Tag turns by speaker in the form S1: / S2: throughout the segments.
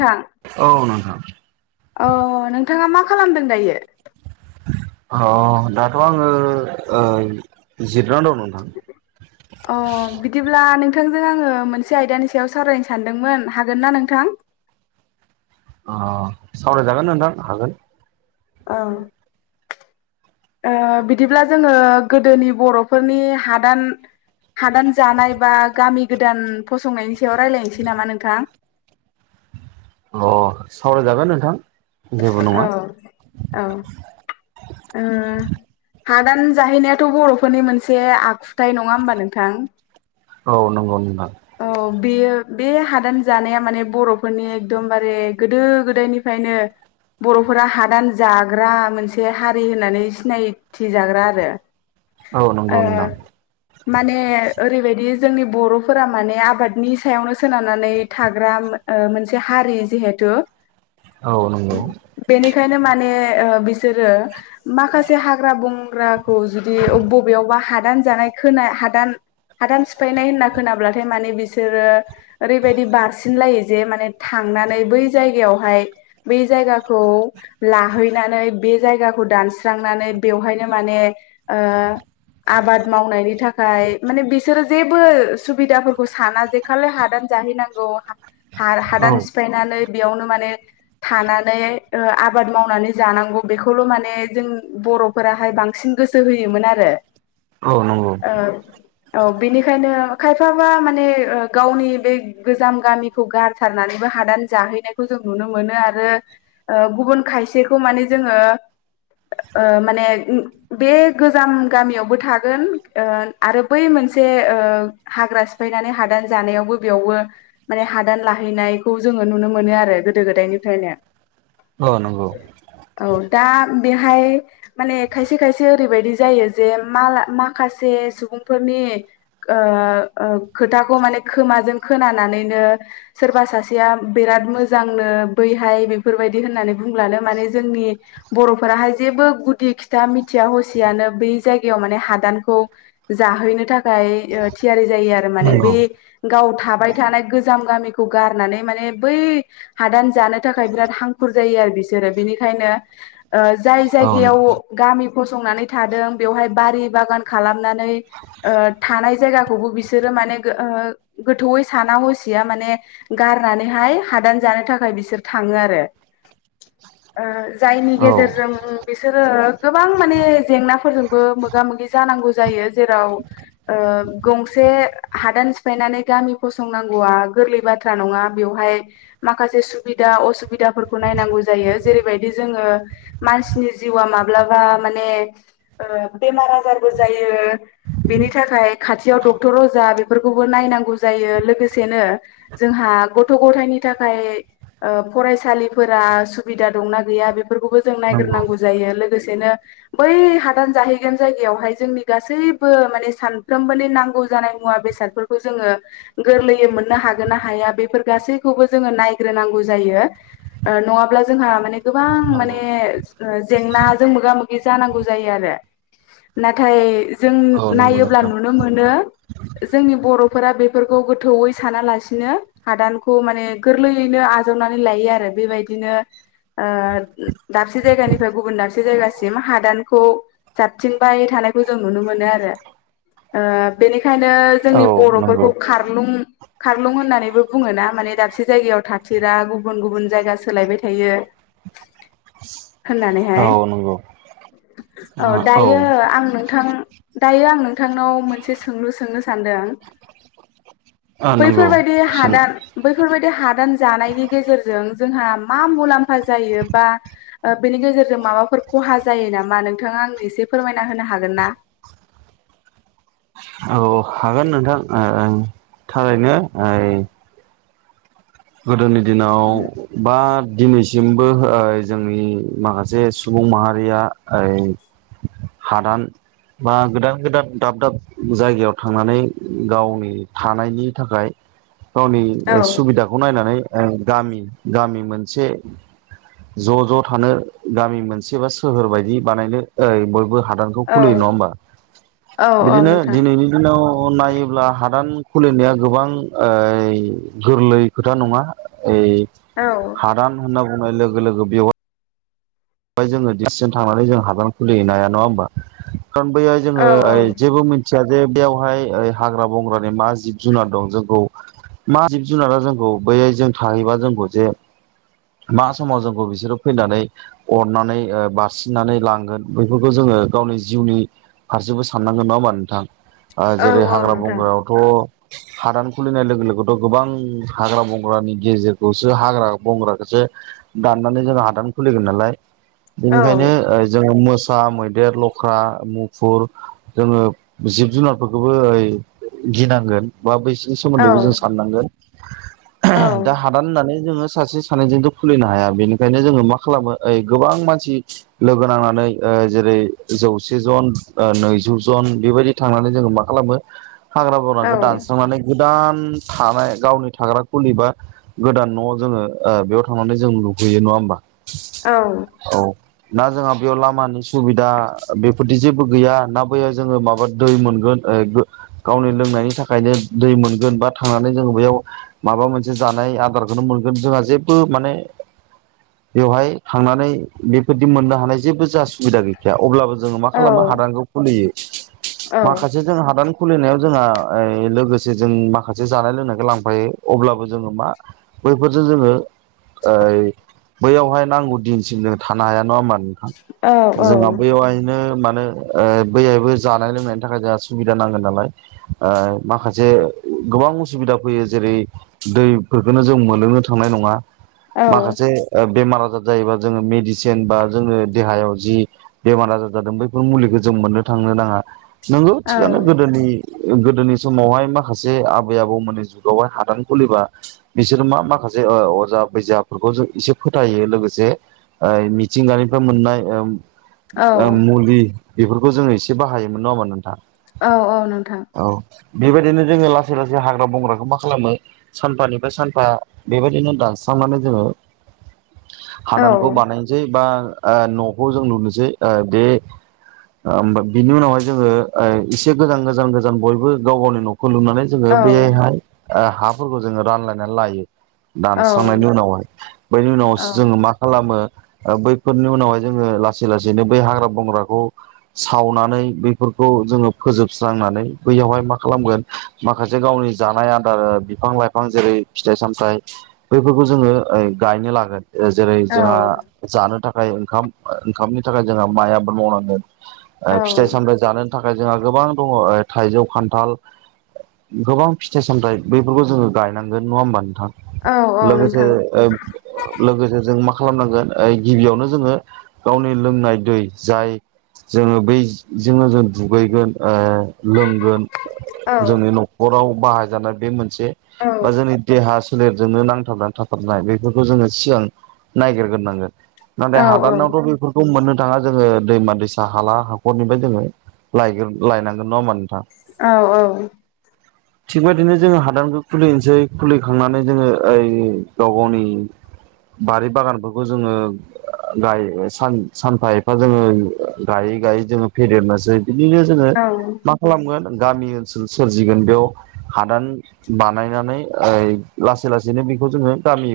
S1: नोंथां
S2: औ नोंथां
S1: अ नोंथाङा मा खालामदों दायो?
S2: अ दाथ' आङो ओ जि
S1: अ बिदिब्ला नों थांजों आङो मोनसे आयदानि सायाव सावरायनो सानदोंमोन हागोन ना नोंथां?
S2: अ सावरायजागोन नोंथां हागोन
S1: ओं ओ बिदिब्ला जोङो गोदोनि बर'फोरनि हादान हादान जानाय बा गामि गोदान फसंनायनि सायाव रायलायनोसै नामा नोंथां
S2: अ सावराय जागोन नोंथां जेबो
S1: औ
S2: नङा
S1: औ आ हादान जाहैनायाथ' बर'फोरनि मोनसे आखुथायाइ नङा होमबा नोंथां
S2: औ नंगौ नोंथां
S1: औ बेयो बे हादान जानाया माने बर'फोरनि एकदमबारे गोदो गोदायनिफ्रायनो बर'फोरा हादान जाग्रा मोनसे हारि होननानै सिनायथि जाग्रा आरो
S2: औ नंगौ नोंथां
S1: माने ओ ओरैबायदि जोंनि बर' फोर माने आबादनि सायावनो सोनारनानै थाग्रा मोनसे हारि जिहेथु
S2: औ नंगौ
S1: बेनिखायनो माने बिसोरो माखासे हाग्रा बंग्राखौ जुदि बबेयावबा हा दान जानाय खोनाय हादान हादान सिफायनाय होना खोनाब्लाथाय माने बिसोरो ओरैबायदि बारसिनलायो जे माने थांनानै बै जायगायाव हाय बै जायगाखौ लाहैनानै बे जायगाखौ दानस्रांनानै बेवहाय नो माने ओ आबाद मावनायनि थाखाय माने बिसोर जेबो सुबिदाफोरखौ साना जे खालि हादान जाहैनांगौ
S2: औ
S1: हादान सिफायनानै बेयावनो माने थानानै आबाद मावनानै जानांगौ बेखौल' माने जों बर'फोराहाय बांसिन गोसो होयोमोन आरो
S2: औ नंगौ
S1: ओ औ बेनिखायनो खायफाबा माने ओ गावनि बे गोजाम गामिखौ गारथारनानैबो हादान जाहैनायखौ जों नुनो मोनो आरो गुबुन खायसेखौ माने जोङो ओ माने बे गोजाम गामियावबो थागोन आरो बै मोन से ओ हाग्रा सिफायनानै हादान जानायावबो बेयावबो माने हादान लाहैनायखौ जोङो नुनो मोनो आरो गोदो गोदायनिफ्रायनो
S2: औ नंगौ
S1: औ दा बेहाय माने खायसे खायसे ओरैबायदि जायो जे माखासे सुबुंफोरनि ओ खोथाखौ माने खोमाजों खोनानानैनो सोरबा सासेया बिराद मोजांनो बैहाय बेफोरबायदि होननानै बुंलानो माने जोंनि बर'फोराहाय जेबो गुदि खिथा मिथिया हसियानो बै जायगायाव माने हादानखौ जाहैनो थाखाय थियारि जायो आरो माने
S2: नंगौ
S1: बे गाव थाबाय थानाय गोजाम गामिखौ गारनानै माने बै हादान जानो थाखाय बिराद हांखुर जायो बिसोरो बिनिखायनो जाय
S2: औ
S1: जायगायाव गामि फंनानै थादों बेयावहाय बारि बागान खालामनानै थानाय जायगा खौबो बिसोर माने गोथौैयै साना हसिया माने गारनानैहाय हादान जाहै जानो थाखाय बिसोर थाङो आरो जायनि गेजेरजों बिसोरो गोबां माने जेंनाफोरजोंबो मोगा मोगि जानांङो जायो जेराव गंसे हादान सिफायनानै गामि फसंनांगौआ गोरलै बाथ्रा नङा बेवहाय माखासे सुबिदा असुबिदाफोरखौ नायनांगौ जायो जेरैबायदि जोङो मानसिनि जिउआ मा माब्लाबा माने बेमार आजारबो जायो बेनि थाखाय खाथियाव डक्टर अजा बेफोरखौबो नायनांगौ जायो लोगोसेनो जोंहा गथ' गथायनि थाखाय फरायसालिफोरा सुबिदा दंना गैया बे फोरखौबो जों
S2: नंगौ
S1: नायग्रोनांगौ जायो लोगोसे नो बै हादान जाहैगोन जायगायावहाय जोंनि गासैबो माने सान साफ्रोमबोनि नांगौ जानाय मुवा बेसादफोरखौ जोङो गोरलैयै मोननो हागोन ना हाया बेफोर गासैखौ खौबो जोङो नायग्रोनांगौ जायो नङाब्ला जोंहा माने गोबां
S2: नंगौ
S1: माने जेंनाजों मोगा मोगि जानांगौ जायो आरो नाथाय जों
S2: औ नंगौ
S1: नायोब्ला
S2: नोंथां
S1: नुनो मोनो जोंनि बर'फोरा बेफोरखौ गोथौयै सानालासिनो हादानखौ माने गोरलैयैनो आजाव जावनानै लायो आरो बेबायदिनो दाबसे जायगानिफ्राय गुबुन दाबसे जायगासिम हादानखौ जाबथिंबाय थानाय खौ जों नुनो मोनो आरो बेनिखायनो
S2: औ
S1: जोंनि
S2: नंगौ
S1: बर'फोरखौ खारलुं खारलुं होननानैबो बुङो ना माने दाबसे जायगायाव थाथिरा गुबुन गुबुन जायगा सोलायबाय थायो
S2: औ
S1: होननानैहाय
S2: नंगौ
S1: औ दायो आं नोंथां दायो आं नोंथां नोंथांनाव मोनसे सोंलु सोंनो सानदों
S2: ओ नंगौ
S1: बैफोरबायदि
S2: सों
S1: हादान बैफोरबायदि हादान जानायनि गेजेरजों जोंहा मा मुलाम्फा जायो बा बेनि गेजेरजों माबाफोर खहा जायो ना नोंथा आंनो एसे फोरमायना होनो हागोन ना
S2: औ हागोन नोंथां थारैनो ओइ गोदोनि दिनाव बा दिनैसिमबो जोंनि माखासे सुबुं माहारिया हादान बा गोदान गोदान दाब दाब जायगायाव थांनानै गावनि थानायनि थाखाय गावनि
S1: औ
S2: सुबिदाखौ नायनानै गामि गामि मोनसे ज' ज' थानो गामि मोनसे बा सोहोर बायदि बानायनो ओइ बयबो हादानखौ
S1: औ
S2: खुलियो नङा होमबा
S1: औ औ
S2: बिदिनो
S1: नोंथां
S2: दिनैनि दिनाव नायोब्ला हादान खुलिनाया गोबां गोरलै खोथा नङा ओइ
S1: औ
S2: हादान होनना बुंनाय लोगो लोगो बेवहाय ओमाय जो दिसिसन थांनानै जों हादान खुलिहैनो हाया नङा होमबा बैया
S1: औ
S2: जोङो जेबो मिथि जे खिया जे बेयावहायओ हाग्रा बंग्रानि मा जिब जुनार दं जोंखौ मा जिब जुनारा जोंखौ बैहाय जों थाहैबा जोंखौ जे मा समाव जोंखौ बिसोरो फैनानै अननानै ओ बासिननानै लांगोन बैफोरखौ जोङो गावनि जिउनि फारसेबो साननांगोन नङा होमबा नोंथां
S1: औ
S2: जेरै
S1: औ
S2: हाग्रा
S1: नोंथां
S2: बंग्रायावथ' हादान खुलिनाय लोगो लोगोथ' गोबां हाग्रा बंग्रानि गेजेरखौसो हाग्रा बंग्राखौसो दाननानै जोंङो हादान खुलिगोन नालाय
S1: औ
S2: बेनिखायनो ओ जोङो मोस सा मैदेर लख्रा मुफुर जोङो जिब जुनारफोरखौबो ओइ गिनांगोन बा बैसोरनि
S1: औ
S2: सोमोन्दैबो जों साननांगोन
S1: औ
S2: दा हादान होननानै जोङो सासे सानैजोंथ' खुलिनो हाया बेनिखायनो जोङो मा खालामो ओइ गोबां मानसि लोगो नांनानै ओ जेरै जौसे जन नैजौ जन अन बेबायदि थांनानै जोङो मा खालामो हाग्रा
S1: औ
S2: बंग्राखौ दानस्रांनानै गुन दान थानाय गावनि थाग्रा खुलि बा गोदान न' जोङो ओ बेयाव थांनानै जों लु लुयो नङा होमबा
S1: औ
S2: औ ना जोंहा बेयाव लामानि सुबिदा बेफोरदि जेबो गैया ना बैयाव जोङो माबा दै मोनगोन ओ गो गावनि लोंनायनि थाखायनो दै मोनगोन बा थांनानै जोङो बैयाव माबा मोनसे जानाय नाय आदारखौनो मोनगोन जोंहा जेबो माने बेवहाय थांनानै बेफोरदि मोननो हानाय जेबो जास बिदा गैखाया अब्लाबो जोङो मा
S1: औ
S2: खालामो हादानखौ खुलियो माखासे जों हादान खुलिनायाव जोंहा ओइ लोगोज से जों माखासे जानाय लोंनायखौ लांफायो अब्लाबो जोङो मा बैफोरजो जोङो ओइ बैयावहाय नांगौ दिनसिमनो थानो हाया नङा होनबा
S1: औ औ
S2: नो जोंहा बैयावहायनो माथ नो ओ बैहायबो जानाय लोंनायनि थाखाय जोंहा सुबिदा नांगोन नालाय ओ माखासे गोबां उसुबिदा फैयो जेरै दैफोरखौनो जों मोनलोंनो थांनाय नङा माखासे ओ बेमार आजार जायोबा जोङो मेडिसिन बा जोंनो देहायाव जि बेमार आजार जादों बैफोर मुलिखो जों मोननो थां मोनाहा नंगौ थिगानो गोदोनि गोदोनि समावहाय माखासे आबै आबौमोननि जुगावहाय हादान खुलिबा बिसोर मा माखा खासे ओ अजा बैजाबफोरखौ जों एसे फोथायो लोगोसे से ओइ मिथिंगानिफ्राय मोननाय ओ ओ मुलि बेफोरखौ जोङो एसे बाहायोमोन नङा होमबा नोंथां
S1: औ औ नोंथां
S2: औ बेबायदिनो जोङो लासै लासै हाग्रा बंग्राखौ मा खालामो सानफानिफ्राय सानफा बेबायदिनो दान्स सांनानै जोङो
S1: [inaudible]
S2: हादानखौ बानायनोसै बा न'खौ जों लुनोसै ओ बे ओमबा बिनि उनावहाय जोङो एसे गोजान गोजान गोजान बयबो गाव गावनि न'खौ खो लुनानै जोङो
S1: औ
S2: बैयायहाय हाफोरखौ जोङो रानलायनानै लायो दानस्रांनायनि उनावहाय बैनि उनाव जोङो मा खालामो ओ बैफोरनि उनावहाय जोङो लासै लासैनो बै हाग्रा बंग्राखौ सावनानै नै बैफोरखौ जोङो फोजोबस्रांनानै बैयावहाय मा खालामगोन माखासे गावनि जानाय आदार ओ बिफां लाइफां जेरै फिथाइ सामथाइ बैफोरखौ जोङो ओइ गायनो लागोन जेरै
S1: औ
S2: जोंहा जानो थाखाय ओंखाम ओंखामनि थाखाय जोंहा माइ आबाद मावनांगोन
S1: औ
S2: ओ फिथाइ सामथाइ जानो थाखाय जोंहा गोबां दङ ओ थाइजौ खान्थाल गोबां फिथाइ सामथाइ बैफोरखौ जोङो गायनांगोन नङा होमबान थां
S1: औ औ
S2: लोगोसेे
S1: नोंथां
S2: ओ लोगोसे जों मा खालामनांगोन ओ गिबियावनो जोङो गावनि लोंनाय दै जाय जोङो बैजोंनो जों दुगैगोन ओ लोंगोन
S1: औ
S2: जोंनि न'खराव बाहायजानाय बे मोन से
S1: औ
S2: बा जोंनि देहा सोलेरजोंनो नांथाबनानै थाथारनाय बेफोरखौ जोङो सिगां नायागिरग्रोनांगोन नाथाय
S1: औ
S2: हादाननावथ' बेफोरखौ मोननो थाङा जोङो दैमा दैसा हाला हाखरनिफ्राय जोङो लायनांगोन नङा होमबा नोंथां
S1: औ औ
S2: थिगबायदिनो जोङो हादानखौ खुलिनोसै खुलिखांनानै जोङो ओइ गाव गावनि बारि बागानफोरखौ जोङो गाय सानफा एफा जोङो गायै गायै जोङो फेदेरनोसै बिदिनो जोङो
S1: औ
S2: मा खालामगोन गामि ओनसोल सोरजिगोन बेयाव हादान बानायनानै लासै लासैनो बेखौ जोङो गामि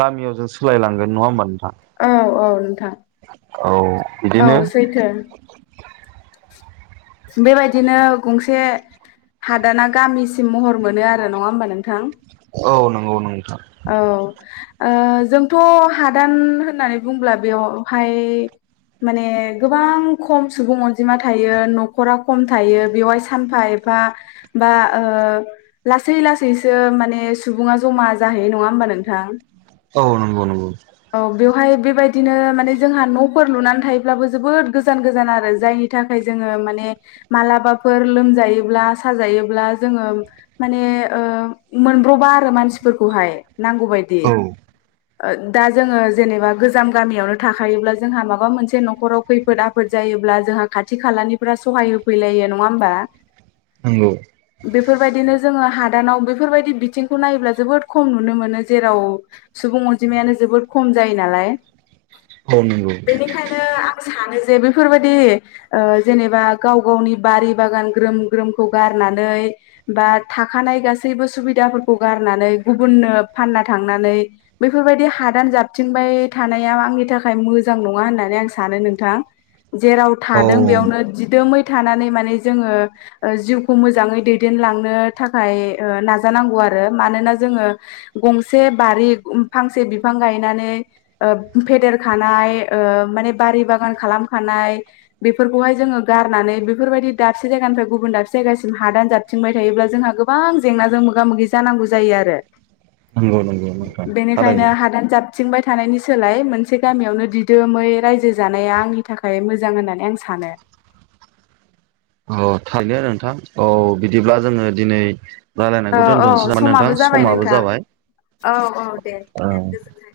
S2: गामियाव जों सोलाय लांगोन नङा होमबा नोंथां।
S1: औ औ नोंथां
S2: औ
S1: औ
S2: बिदिनो
S1: सैथो बेबायदिनो गंसे हादाना गामिसिम महर मोनो आरो नङा होमबा नोंथां
S2: औ नंगौ नोंथां
S1: औ ओ जोंथ' हादान होननानै बुंब्ला बेयावहाय माने गोबां खम सुबुं अनजिमा थायो न' नखरा खम थायो बेवहाय सानफा एफा बा ओ लासै लासैसो माने सुबुङा ज'मा जाहैयो नङा होमबा नोंथां
S2: औ नंगौ नंगौ
S1: औ बेवहाय बेबायदिनो माने जोंहा न'फोर लुनानै थायोब्लाबो जोबोद गोजान गोजान आरो जायनि थाखाय जोङो माने मालाबाफोर लोमजायोब्ला साजायोब्ला जोङो माने माने ओ मोनब्रबा आरो मानसिफोरखौहाय नांगौ बादि
S2: औ
S1: दा जोङो जेनेबा गोजाम गामियावनो थाखायोब्ला जोंहा माबा मोनसे न'खराव खैफोद आफोद जायोब्ला जों जोंहा खाथि खालानिफ्रा सहाय होफैलायो नङा होमबा
S2: नंगौ
S1: बेफोरबायदिनो जोङो हादानाव बेफोरबायदि बिथिंखौ नायोब्ला जोबोद खम नुनो मोनो जेराव सुबुं अनजिमायानो जोबोद खम जायो नालाय
S2: औ नंगौ
S1: बेनिखायनो सानो जे बेफोरबायदि ओ जेनेबा गाव गावनि बारि बागान ग्रोम ग्रोमखौ गार नानै बा थाखानाय गासैबो सुबिदाफोरखौ गारनानै गुबुननो फानना थां नै बैफोर बादि हादान जाबथिंबाय थानाया आंनि थाखाय मोजां नङा होननानै आं सानो नोंथां जेराव
S2: औ
S1: थादों बेयावनो दिदोमै थानानै माने जोङो जिउखौ मोजाङै दैदेनलांनो थाखाय ओ नाजानांगौ आरो आरो मानोना जोङो गंसे बारि फांसे बिफां बिफां गायनानै ओ फेदेरखानाय माने बारि बागान खालामखानाय बेफोरखौहाय जोङो गारनानै बेफोरबायदि दाबसे जायगानिफ्राय गुबुन दाबसे जायगासिम हादान जाबथिंबाय थायोब्ला जोङो जोंहा गोबां जेंनाजों मोगा मोगि जानांगौ जायो आरो
S2: नंगौ नंगौ
S1: बेनिखायनो
S2: थारैनो
S1: हादान जाबथिंबाय थानायनि सोलाय मोनसे गामियावनो दिदोमै रायजो जानाया आंनि थाखाय मोजां होननानै सानो
S2: औ थायो आरो नोंथां औ बिदिब्ला जोङो दिनै
S1: औ
S2: रायलायनायखौ
S1: औ
S2: दोनथ'नोसै ना नोंथां
S1: समाबो जाबाय
S2: समाबो
S1: नोंथां
S2: जाबाय
S1: औ औ दे
S2: ओ
S1: दे गोजोनथों